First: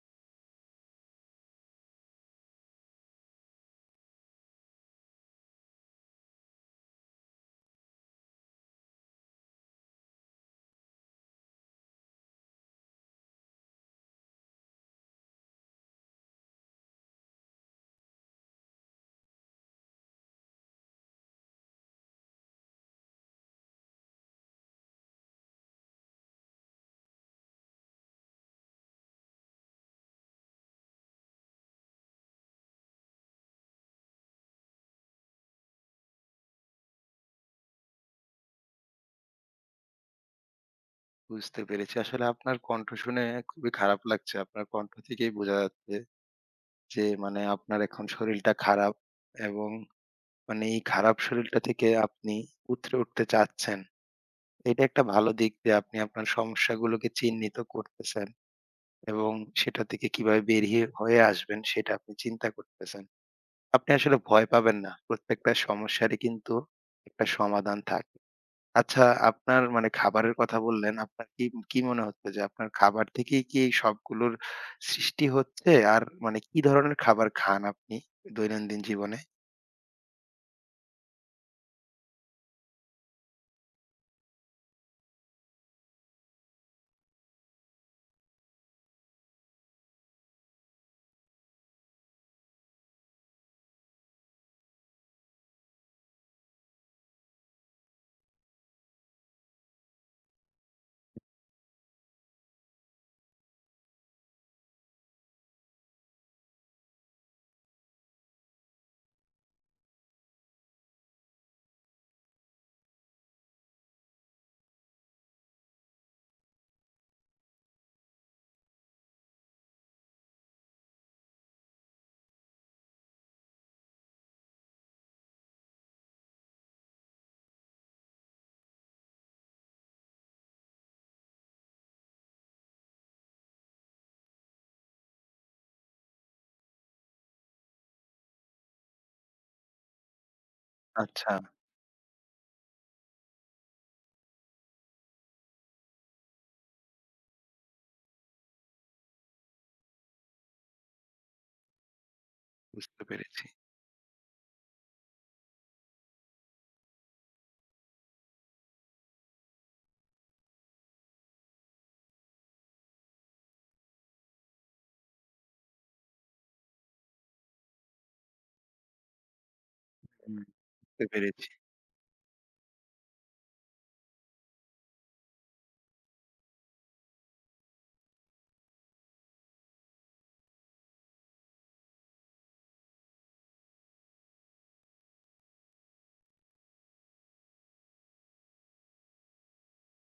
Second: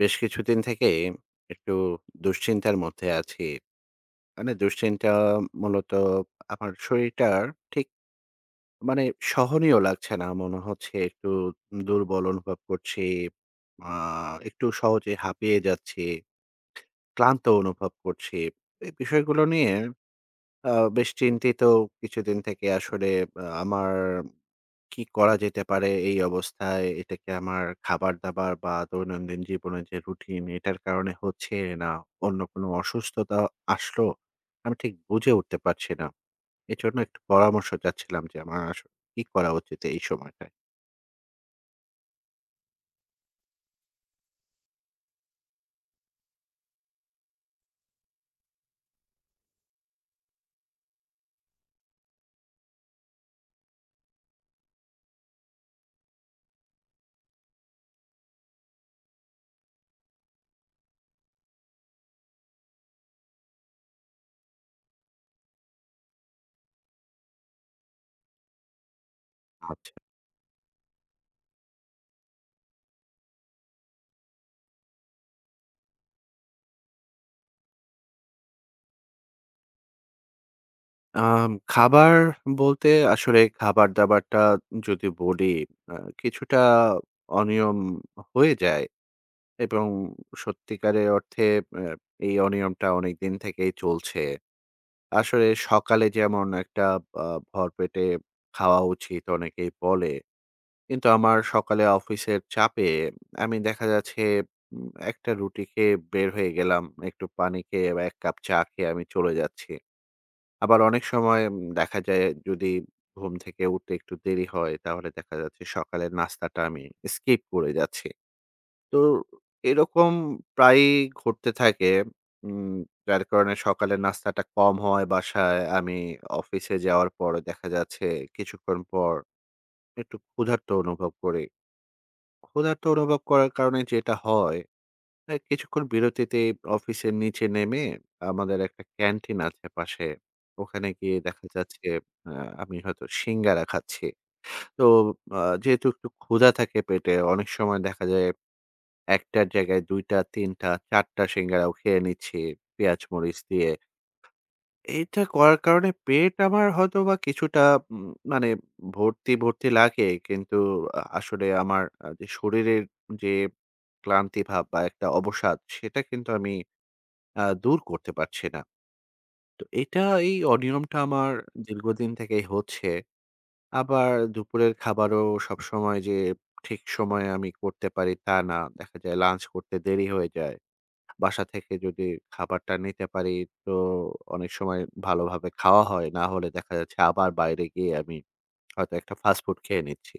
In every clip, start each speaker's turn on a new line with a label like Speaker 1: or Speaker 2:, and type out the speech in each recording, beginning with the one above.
Speaker 1: বেশ কিছুদিন থেকে একটু দুশ্চিন্তার মধ্যে আছি। মানে দুশ্চিন্তা মূলত আমার শরীরটা ঠিক মানে সহনীয় লাগছে না। মনে হচ্ছে একটু দুর্বল অনুভব করছি। আ একটু সহজে হাঁপিয়ে যাচ্ছি, ক্লান্ত অনুভব করছি। এই বিষয়গুলো নিয়ে আ বেশ চিন্তিত কিছুদিন থেকে আসলে আমার কি করা যেতে পারে এই অবস্থায়? এটা কি আমার খাবার-দাবার বা দৈনন্দিন জীবনের যে রুটিন এটার কারণে হচ্ছে, না অন্য কোনো অসুস্থতা আসলো? আমি ঠিক বুঝে উঠতে পারছি না। এজন্য একটু পরামর্শ চাচ্ছিলাম যে আমার আসলে কি করা উচিত এই সময়টায়?
Speaker 2: বুঝতে পেরেছি। আসলে আপনার কণ্ঠ শুনে খুবই খারাপ লাগছে। আপনার কণ্ঠ থেকেই বোঝা যাচ্ছে যে মানে আপনার এখন শরীরটা খারাপ এবং মানে এই খারাপ শরীরটা থেকে আপনি উতরে উঠতে চাচ্ছেন। এটা একটা ভালো দিক যে আপনি আপনার সমস্যাগুলোকে চিহ্নিত করতেছেন এবং সেটা থেকে কিভাবে বেরিয়ে হয়ে আসবেন সেটা আপনি চিন্তা করতেছেন। আপনি আসলে ভয় পাবেন না। প্রত্যেকটা সমস্যারই কিন্তু একটা সমাধান থাকে। আচ্ছা, আপনার মানে
Speaker 1: আচ্ছা।
Speaker 2: খাবারের কথা বললেন। আপনার কি কি মনে হচ্ছে যে আপনার খাবার থেকেই কি এই সবগুলোর সৃষ্টি হচ্ছে? আর মানে কি ধরনের খাবার খান আপনি দৈনন্দিন জীবনে?
Speaker 1: খাবার বলতে আসলে খাবার-দাবারটা যদি বলি আ কিছুটা অনিয়ম হয়ে যায়। এবং সত্যিকারে অর্থে অ্যা এই অনিয়মটা অনেকদিন থেকেই চলছে। আসলে সকালে যেমন একটা আ ভরপেটে খাওয়া উচিত অনেকেই বলে। কিন্তু আমার সকালে অফিসের চাপে আমি দেখা যাচ্ছে একটা রুটি খেয়ে বের হয়ে গেলাম। একটু পানি খেয়ে বা ১ কাপ চা খেয়ে আমি চলে যাচ্ছি। আবার অনেক সময় দেখা যায় যদি ঘুম থেকে উঠতে একটু দেরি হয় তাহলে দেখা যাচ্ছে সকালের নাস্তাটা আমি স্কিপ করে যাচ্ছি। তো এরকম প্রায়ই ঘটতে থাকে। উম যার কারণে সকালের নাস্তাটা কম হয় বাসায়। আমি অফিসে যাওয়ার পর দেখা যাচ্ছে কিছুক্ষণ পর একটু ক্ষুধার্ত অনুভব করি। ক্ষুধার্ত অনুভব করার কারণে যেটা হয়, এ কিছুক্ষণ বিরতিতে অফিসের নিচে নেমে আমাদের একটা ক্যান্টিন আছে পাশে। ওখানে গিয়ে
Speaker 2: আচ্ছা।
Speaker 1: দেখা যাচ্ছে আ আমি হয়তো সিঙ্গারা খাচ্ছি। তো আ যেহেতু একটু ক্ষুধা থাকে পেটে অনেক সময় দেখা যায় একটার জায়গায় ২ টা, ৩ টা, ৪ টা সিঙ্গারাও খেয়ে নিচ্ছি পেঁয়াজ
Speaker 2: বুঝতে
Speaker 1: মরিচ
Speaker 2: পেরেছি।
Speaker 1: দিয়ে। এইটা করার কারণে পেট আমার হয়তোবা কিছুটা উম মানে ভর্তি, ভর্তি লাগে। কিন্তু আসলে আমার যে শরীরের যে ক্লান্তি ভাব বা একটা অবসাদ সেটা কিন্তু আমি দূর করতে পারছি না। তো এটা এই
Speaker 2: হুম।
Speaker 1: অনিয়মটা
Speaker 2: বুঝতে
Speaker 1: আমার
Speaker 2: পেরেছি।
Speaker 1: দীর্ঘদিন থেকেই হচ্ছে। আবার দুপুরের খাবারও সবসময় যে ঠিক সময়ে আমি করতে পারি তা না। দেখা যায় লাঞ্চ করতে দেরি হয়ে যায়। বাসা থেকে যদি খাবারটা নিতে পারি তো অনেক সময় ভালোভাবে খাওয়া হয়। না হলে দেখা যাচ্ছে আবার বাইরে গিয়ে আমি হয়তো একটা ফাস্ট ফুড খেয়ে নিচ্ছি।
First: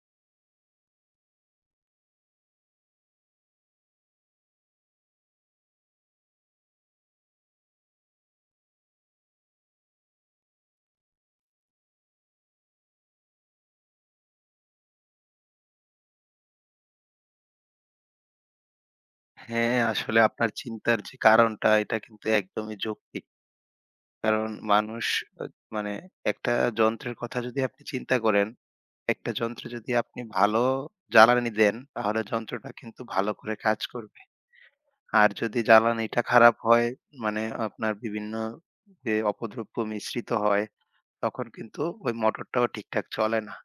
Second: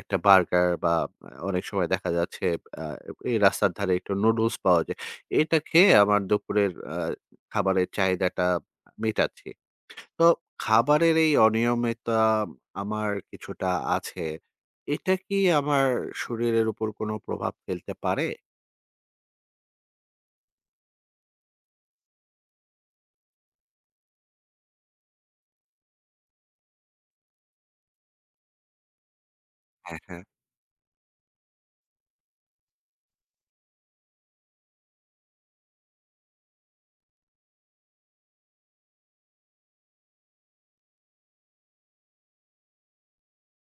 Speaker 1: একটা বার্গার বা অনেক সময় দেখা যাচ্ছে আ এই রাস্তার ধারে একটু নুডলস পাওয়া যায়। এটা খেয়ে আমার দুপুরের খাবারের চাহিদাটা মেটাচ্ছি। তো খাবারের এই অনিয়মিতা আমার কিছুটা আছে। এটা কি আমার শরীরের উপর কোনো প্রভাব ফেলতে পারে?
Speaker 2: হ্যাঁ, আসলে আপনার চিন্তার যে কারণটা এটা কিন্তু একদমই যৌক্তিক। কারণ মানুষ আ মানে একটা যন্ত্রের কথা যদি আপনি চিন্তা করেন, একটা যন্ত্রে যদি
Speaker 1: হ্যাঁ,
Speaker 2: আপনি
Speaker 1: হ্যাঁ।
Speaker 2: ভালো জ্বালানি দেন তাহলে যন্ত্রটা কিন্তু ভালো করে কাজ করবে। আর যদি জ্বালানিটা খারাপ হয় মানে আপনার বিভিন্ন যে অপদ্রব্য মিশ্রিত হয়, তখন কিন্তু ওই মোটরটাও ঠিকঠাক চলে না।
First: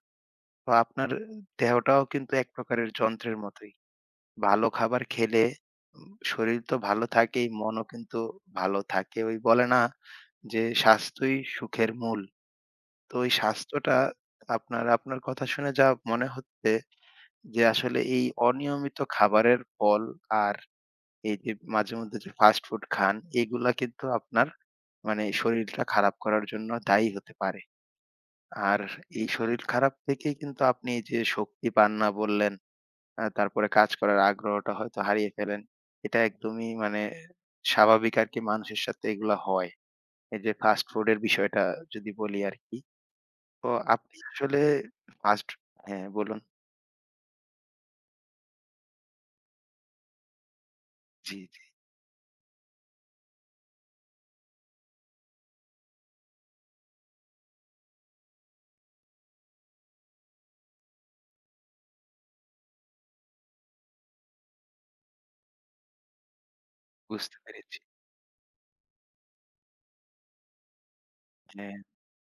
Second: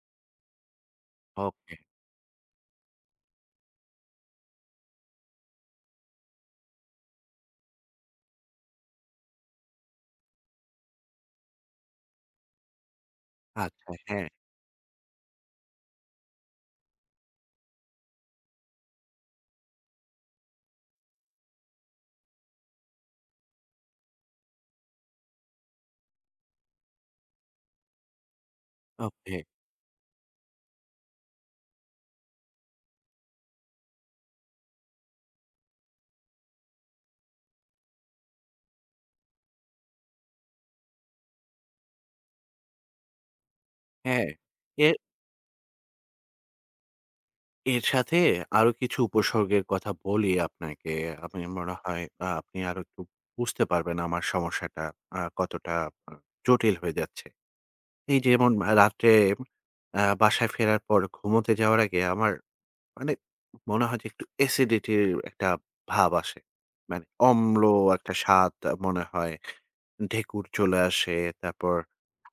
Speaker 2: তো আপনার
Speaker 1: ওকে।
Speaker 2: দেহটাও কিন্তু এক প্রকারের যন্ত্রের মতোই। ভালো খাবার খেলে শরীর তো ভালো থাকেই, মনও কিন্তু ভালো থাকে। ওই বলে না যে, "স্বাস্থ্যই সুখের মূল।" তো ওই
Speaker 1: আচ্ছা,
Speaker 2: স্বাস্থ্যটা
Speaker 1: হ্যাঁ।
Speaker 2: আপনার আপনার কথা শুনে যা মনে হচ্ছে যে আসলে এই অনিয়মিত খাবারের ফল আর এই যে মাঝেমধ্যে যে ফাস্ট ফুড খান, এগুলা কিন্তু আপনার মানে শরীরটা খারাপ করার জন্য দায়ী হতে পারে। আর এই
Speaker 1: ওকে,
Speaker 2: শরীর খারাপ থেকেই কিন্তু আপনি এই যে শক্তি পান না বললেন, তারপরে কাজ করার আগ্রহটা হয়তো হারিয়ে ফেলেন। এটা একদমই মানে স্বাভাবিক আরকি মানুষের সাথে এগুলা হয়। এই যে ফাস্ট ফুডের বিষয়টা যদি বলি আরকি। তো আপনি
Speaker 1: হ্যাঁ।
Speaker 2: আসলে
Speaker 1: এর
Speaker 2: ফাস্ট হ্যাঁ বলুন।
Speaker 1: এর সাথে আরো কিছু উপসর্গের কথা বলি আপনাকে।
Speaker 2: জি,
Speaker 1: আমি
Speaker 2: জি,
Speaker 1: মনে হয় আপনি আরো একটু বুঝতে পারবেন আমার সমস্যাটা কতটা আ জটিল হয়ে যাচ্ছে। এই যেমন রাত্রে বাসায় ফেরার পর ঘুমোতে যাওয়ার আগে আমার মানে মনে হয় যে একটু এসিডিটির একটা ভাব আসে। মানে
Speaker 2: বুঝতে
Speaker 1: অম্ল
Speaker 2: পেরেছি।
Speaker 1: একটা স্বাদ মনে হয়, ঢেঁকুর চলে আসে।
Speaker 2: হ্যাঁ,
Speaker 1: তারপর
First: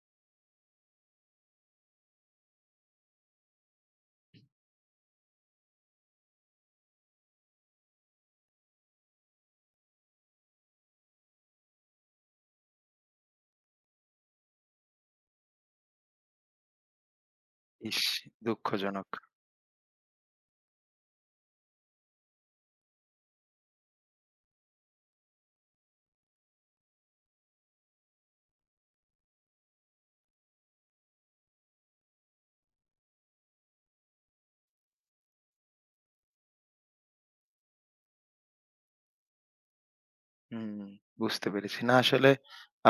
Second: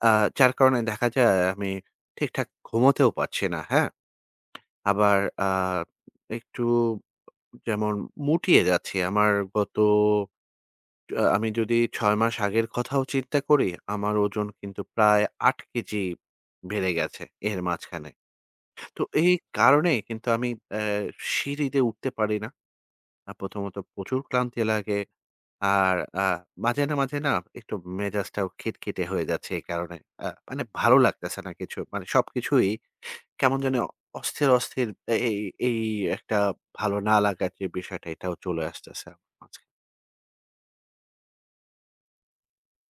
Speaker 1: আ যার কারণে দেখা যায় আমি ঠিকঠাক ঘুমোতেও পারছি না, হ্যাঁ? আবার একটু যেমন মুটিয়ে যাচ্ছি। আমার গত আ আমি যদি ৬ মাস আগের কথাও চিন্তা করি, আমার ওজন কিন্তু প্রায় ৮ কেজি বেড়ে গেছে এর
Speaker 2: ইস!
Speaker 1: মাঝখানে। তো
Speaker 2: দুঃখজনক।
Speaker 1: এই কারণে কিন্তু আমি সিঁড়িতে উঠতে পারি না। প্রথমত প্রচুর ক্লান্তি লাগে। আর আ মাঝে না, মাঝে না একটু মেজাজটাও খিটখিটে হয়ে যাচ্ছে এই কারণে। মানে ভালো লাগতেছে না কিছু। মানে সবকিছুই কেমন যেন অস্থির, অস্থির এ এই এই একটা ভালো না লাগার যে বিষয়টা এটাও চলে আসতেছে আমার মাঝখানে।
Speaker 2: হুম, বুঝতে পেরেছি। না আসলে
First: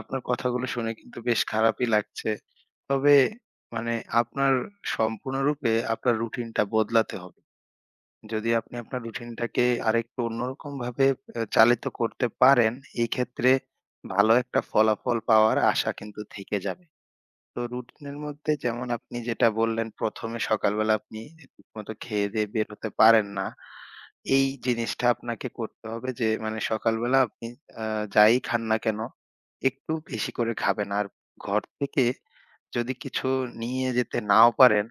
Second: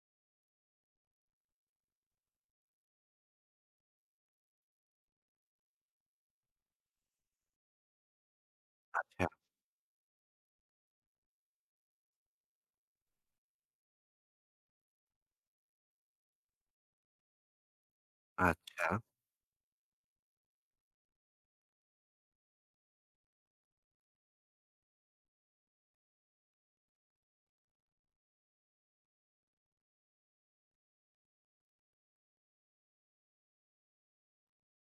Speaker 2: আপনার কথাগুলো শুনে কিন্তু বেশ খারাপই লাগছে। তবে মানে আপনার সম্পূর্ণরূপে আপনার রুটিনটা বদলাতে হবে। যদি আপনি আপনার
Speaker 1: আচ্ছা,
Speaker 2: রুটিনটাকে আরেকটু অন্যরকমভাবে চালিত করতে পারেন, এই ক্ষেত্রে ভালো একটা ফলাফল পাওয়ার আশা কিন্তু থেকে যাবে। তো রুটিনের মধ্যে যেমন
Speaker 1: আচ্ছা,
Speaker 2: আপনি যেটা বললেন ১ম এ সকালবেলা আপনি ঠিকমতো খেয়ে-দেয়ে বের হতে পারেন না। এই জিনিসটা আপনাকে করতে হবে যে মানে সকালবেলা আপনি আ যাই খান না কেন, একটু বেশি করে খাবেন। আর ঘর থেকে যদি কিছু নিয়ে যেতে নাও পারেন,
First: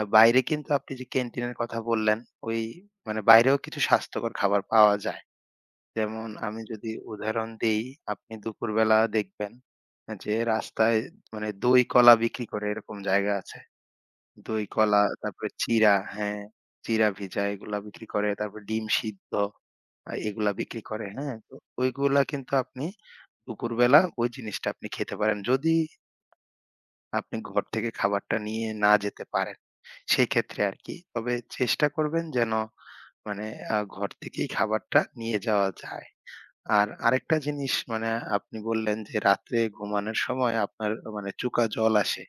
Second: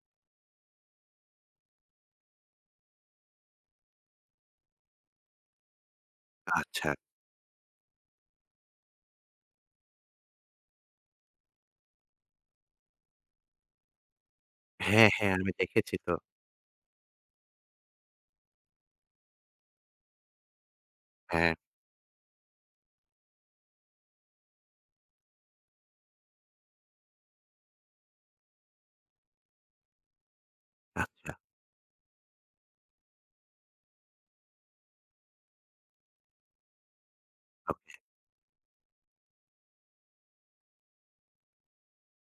Speaker 2: বাইরে কিন্তু আপনি যে ক্যান্টিনের কথা বললেন, ওই মানে বাইরেও কিছু স্বাস্থ্যকর খাবার পাওয়া যায়। যেমন আমি
Speaker 1: আচ্ছা।
Speaker 2: যদি উদাহরণ দেই, আপনি দুপুরবেলা দেখবেন যে রাস্তায় মানে দই কলা বিক্রি করে এরকম জায়গা আছে। দই কলা,
Speaker 1: হ্যাঁ, হ্যাঁ,
Speaker 2: তারপরে
Speaker 1: আমি
Speaker 2: চিড়া,
Speaker 1: দেখেছি তো।
Speaker 2: হ্যাঁ, চিড়া ভিজা এগুলা বিক্রি করে। তারপর ডিম সিদ্ধ। এগুলা বিক্রি করে, হ্যাঁ?
Speaker 1: হ্যাঁ,
Speaker 2: তো ওইগুলা কিন্তু আপনি দুপুরবেলা ওই জিনিসটা আপনি খেতে পারেন। যদি আপনি ঘর থেকে খাবারটা নিয়ে না যেতে পারেন, সেই ক্ষেত্রে আরকি। তবে
Speaker 1: আচ্ছা,
Speaker 2: চেষ্টা করবেন যেন মানে ঘর থেকেই খাবারটা নিয়ে যাওয়া যায়। আর আরেকটা জিনিস
Speaker 1: ওকে।
Speaker 2: মানে আপনি বললেন যে রাত্রে ঘুমানোর সময় আপনার মানে চুকা জল আসে।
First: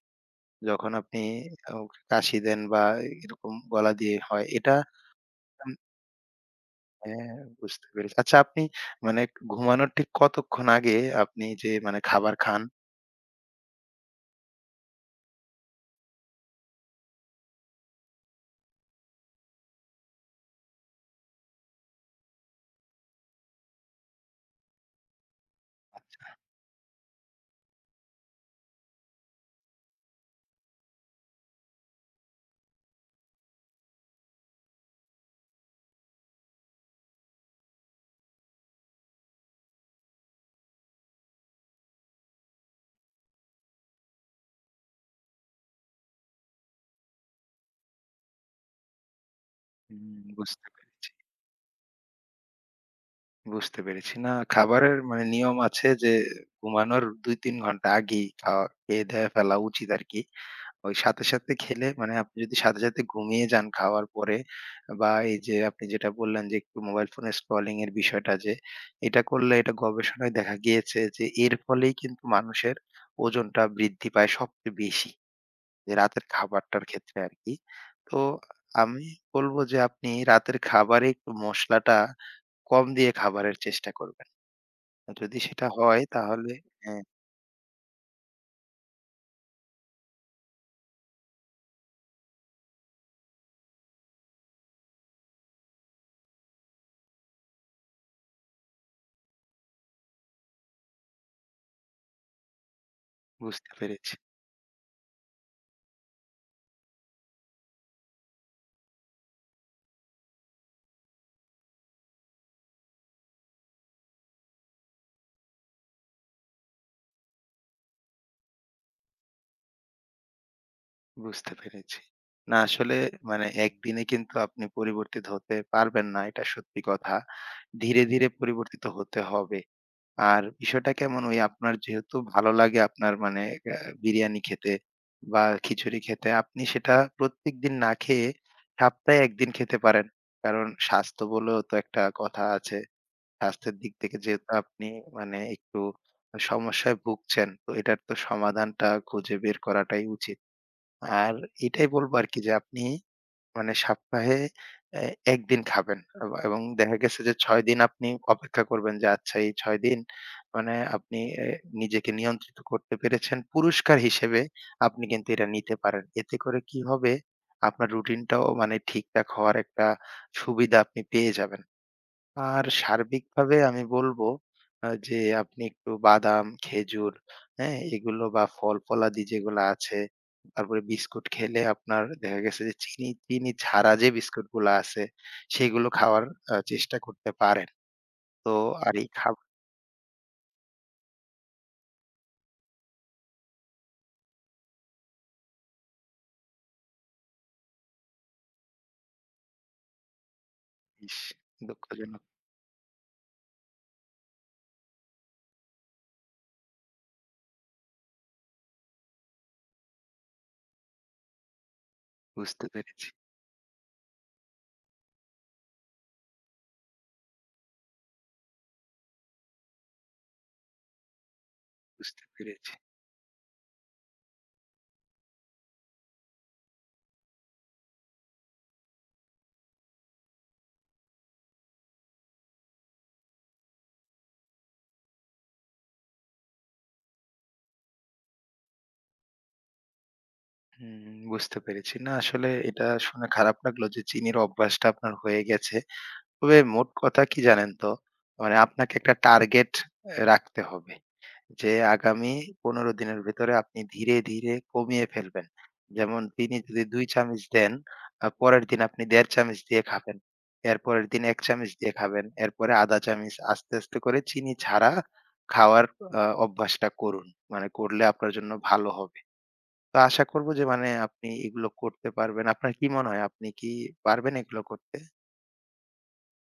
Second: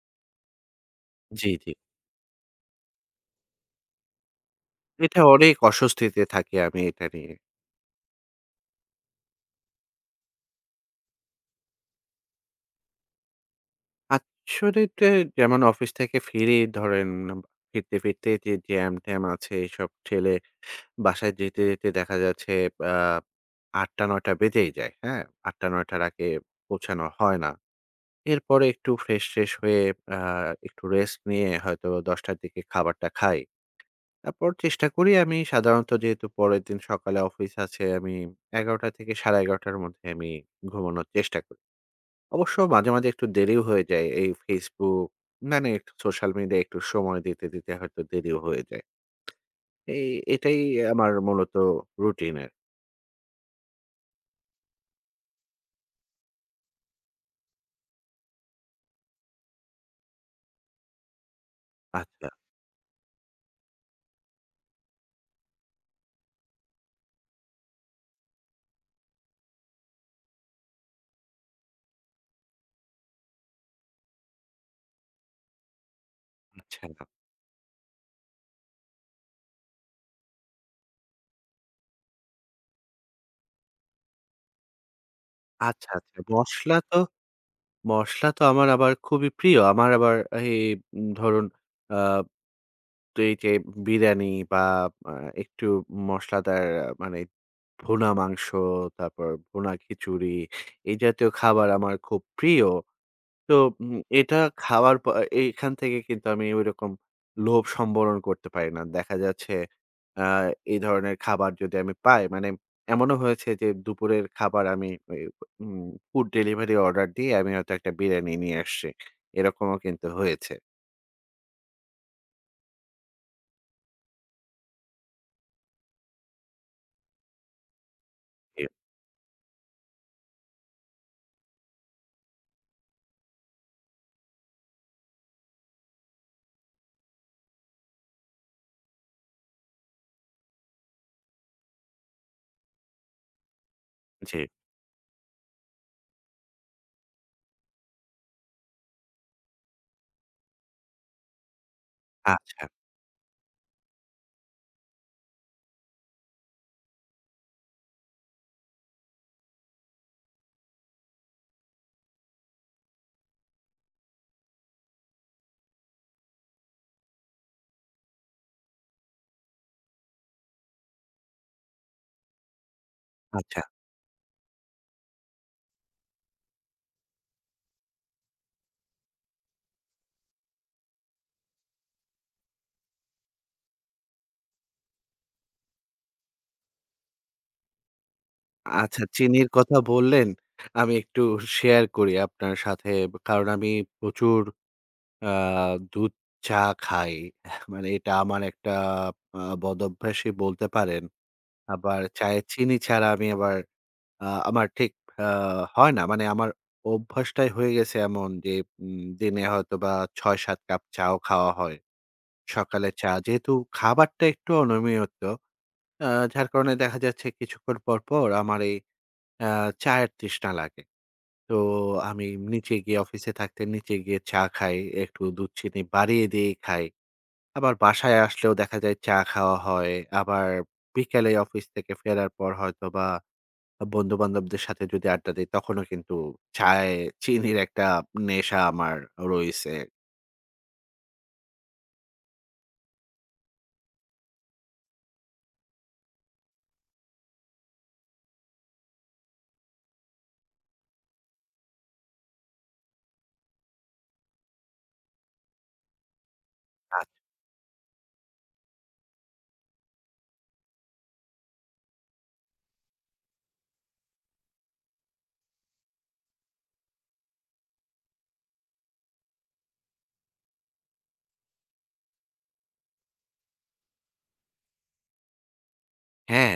Speaker 2: যখন আপনি
Speaker 1: জি, জি।
Speaker 2: আ কাশি দেন বা এরকম গলা দিয়ে হয়। এটা,
Speaker 1: এটা অনেক অস্বস্তিতে থাকি আমি এটা নিয়ে।
Speaker 2: হ্যাঁ, বুঝতে পেরেছি। আচ্ছা আপনি মানে ঘুমানোর ঠিক কতক্ষণ আগে আপনি যে মানে খাবার খান?
Speaker 1: আসলে যেমন অফিস থেকে ফিরে ধরেন ফিরতে, ফিরতে যে জ্যাম-ট্যাম আছে এসব ঠেলে বাসায় যেতে, যেতে দেখা যাচ্ছে আ ৮:০০ ৯:০০ বেজেই যায়। হ্যাঁ? ৮:০০ ৯:০০ র আগে পৌঁছানো হয় না। এরপরে একটু ফ্রেশ-ট্রেশ হয়ে আ একটু রেস্ট নিয়ে হয়তো ১০:০০ র দিকে খাবারটা খাই। তারপর চেষ্টা করি, আমি সাধারণত যেহেতু পরের দিন সকালে অফিস আছে আমি ১১:০০ থেকে ১১:৩০ র মধ্যে আমি ঘুমানোর চেষ্টা করি। অবশ্য মাঝে, মাঝে একটু দেরিও হয়ে যায়। এই Facebook মানে একটু সোশ্যাল মিডিয়ায় একটু সময় দিতে, দিতে হয়তো দেরিও হয়ে যায়। এই
Speaker 2: হুম,
Speaker 1: এটাই
Speaker 2: বুঝতে পেরেছি,
Speaker 1: আমার মূলত রুটিন এর
Speaker 2: বুঝতে পেরেছি। না খাবারের মানে নিয়ম আছে যে ঘুমানোর ২-৩ ঘন্টা আগেই খাওয়া খেয়ে-দেয়ে ফেলা উচিত আরকি। ওই সাথে, সাথে খেলে মানে
Speaker 1: আচ্ছা,
Speaker 2: আপনি যদি সাথে, সাথে ঘুমিয়ে যান খাওয়ার পরে বা এই যে আপনি যেটা বললেন যে একটু মোবাইল ফোনে স্ক্রলিং এর বিষয়টা যে এটা করলে এটা গবেষণায় দেখা গিয়েছে যে এর ফলেই কিন্তু মানুষের ওজনটা বৃদ্ধি পায় সবচেয়ে বেশি। যে রাতের
Speaker 1: আচ্ছা,
Speaker 2: খাবারটার ক্ষেত্রে আরকি। তো আমি বলব যে আপনি রাতের খাবারে একটু মসলাটা কম দিয়ে খাবারের চেষ্টা করবেন। যদি সেটা
Speaker 1: আচ্ছা,
Speaker 2: হয়
Speaker 1: আচ্ছা
Speaker 2: তাহলে,
Speaker 1: মসলা তো
Speaker 2: হ্যাঁ,
Speaker 1: মশলা তো আমার আবার খুবই প্রিয়। আমার আবার এই ধরুন আ তো এই যে বিরিয়ানি বা আ একটু মশলাদার মানে ভুনা মাংস, তারপর ভুনা খিচুড়ি এই জাতীয় খাবার আমার খুব প্রিয়। তো
Speaker 2: বুঝতে পেরেছি,
Speaker 1: এটা খাওয়ার প এইখান থেকে কিন্তু আমি ঐরকম লোভ সম্বরণ করতে পারি না। দেখা যাচ্ছে আ এই ধরনের খাবার যদি আমি পাই মানে এমনও হয়েছে যে দুপুরের খাবার আমি ওই উম ফুড ডেলিভারি অর্ডার দিয়ে আমি হয়তো একটা বিরিয়ানি নিয়ে আসছি। এরকমও কিন্তু হয়েছে।
Speaker 2: বুঝতে পেরেছি। না আসলে মানে একদিনে কিন্তু আপনি পরিবর্তিত হতে পারবেন না, এটা সত্যি কথা। ধীরে, ধীরে
Speaker 1: জি,
Speaker 2: পরিবর্তিত হতে হবে। আর বিষয়টা কেমন? ওই আপনার যেহেতু ভালো লাগে আপনার মানে আ বিরিয়ানি খেতে বা খিচুড়ি খেতে, আপনি সেটা প্রত্যেকদিন না খেয়ে সপ্তাহে ১ দিন খেতে পারেন। কারণ স্বাস্থ্য বলেও তো একটা কথা আছে। স্বাস্থ্যের দিক থেকে
Speaker 1: জি।
Speaker 2: যেহেতু আপনি মানে একটু সমস্যায় ভুগছেন, তো এটার তো সমাধানটা খুঁজে বের করাটাই উচিত। আর এটাই বলব আরকি যে
Speaker 1: আচ্ছা,
Speaker 2: আপনি মানে সপ্তাহে এ ১ দিন খাবেন এবং দেখা গেছে যে ৬ দিন আপনি অপেক্ষা করবেন যে আচ্ছা এই ৬ দিন মানে আপনি এ নিজেকে নিয়ন্ত্রিত করতে পেরেছেন। পুরস্কার হিসেবে আপনি কিন্তু এটা নিতে পারেন। এতে করে কি হবে? আপনার রুটিনটাও মানে ঠিকঠাক হওয়ার একটা সুবিধা আপনি পেয়ে যাবেন। আর সার্বিকভাবে
Speaker 1: আচ্ছা,
Speaker 2: আমি বলবো যে আপনি একটু বাদাম, খেজুর, হ্যাঁ? এগুলো বা ফল-ফলাদি যেগুলো আছে, তারপরে বিস্কুট খেলে আপনার দেখা গেছে যে চিনি চিনি ছাড়া যে বিস্কুটগুলা আছে, সেগুলো খাওয়ার চেষ্টা করতে পারেন। তো আর
Speaker 1: আচ্ছা
Speaker 2: এই খাবার
Speaker 1: চিনির কথা বললেন। আমি একটু শেয়ার করি আপনার সাথে কারণ আমি প্রচুর আ দুধ চা খাই। মানে এটা আমার একটা বদঅভ্যাসই বলতে পারেন।
Speaker 2: ইস!
Speaker 1: আবার
Speaker 2: দুঃখজনক।
Speaker 1: চায়ে চিনি ছাড়া আমি আবার আমার ঠিক আ হয় না। মানে আমার অভ্যাসটাই হয়ে গেছে এমন যে দিনে হয়তোবা ৬-৭ কাপ চাও খাওয়া হয়।
Speaker 2: বুঝতে
Speaker 1: সকালে
Speaker 2: পেরেছি,
Speaker 1: চা যেহেতু খাবারটা একটু অনিয়মিত, আ যার কারণে দেখা যাচ্ছে কিছুক্ষণ পর, পর আমার এই আ চায়ের তৃষ্ণা লাগে। তো
Speaker 2: বুঝতে
Speaker 1: আমি
Speaker 2: পেরেছি।
Speaker 1: নিচে গিয়ে, অফিসে থাকতে নিচে গিয়ে চা খাই। একটু দুধ চিনি বাড়িয়ে দিয়েই খাই। আবার বাসায় আসলেও দেখা যায় চা খাওয়া হয়। আবার বিকালে অফিস থেকে ফেরার পর হয়তোবা বন্ধু-বান্ধবদের সাথে যদি আড্ডা দেই, তখনও কিন্তু চায়ে চিনির একটা নেশা আমার রইছে।
Speaker 2: হুম, বুঝতে পেরেছি। না আসলে এটা শুনে খারাপ লাগলো যে চিনির অভ্যাসটা আপনার হয়ে গেছে। তবে মোট কথা কি জানেন তো? মানে আপনাকে একটা টার্গেট রাখতে হবে। যে আগামী ১৫ দিনের ভেতরে আপনি ধীরে, ধীরে কমিয়ে ফেলবেন। যেমন তিনি যদি ২ চামচ দেন, পরের দিন আপনি ১.৫ চামচ দিয়ে খাবেন। এরপরের দিন ১ চামচ দিয়ে খাবেন। এরপরে ০.৫ চামচ আস্তে, আস্তে করে চিনি ছাড়া খাওয়ার অভ্যাসটা করুন। মানে করলে আপনার জন্য ভালো হবে। তো আশা করব যে মানে আপনি এগুলো করতে পারবেন। আপনার কি মনে হয়? আপনি কি পারবেন এগুলো করতে?
Speaker 1: হ্যাঁ,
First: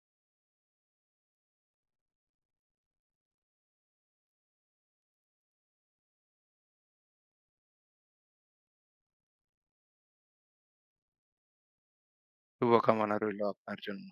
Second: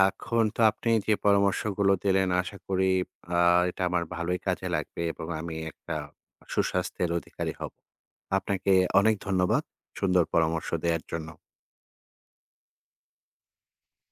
Speaker 1: এখন তো আপনি যে পরামর্শগুলো দিলেন আশা করি আ এটা আমার ভালোই কাজে লাগবে এবং আমি একটা সুস্বাস্থ্যের অধিকারী হব। আপনাকে অনেক ধন্যবাদ সুন্দর পরামর্শ দেয়ার জন্য।
Speaker 2: শুভকামনা রইলো আপনার জন্য।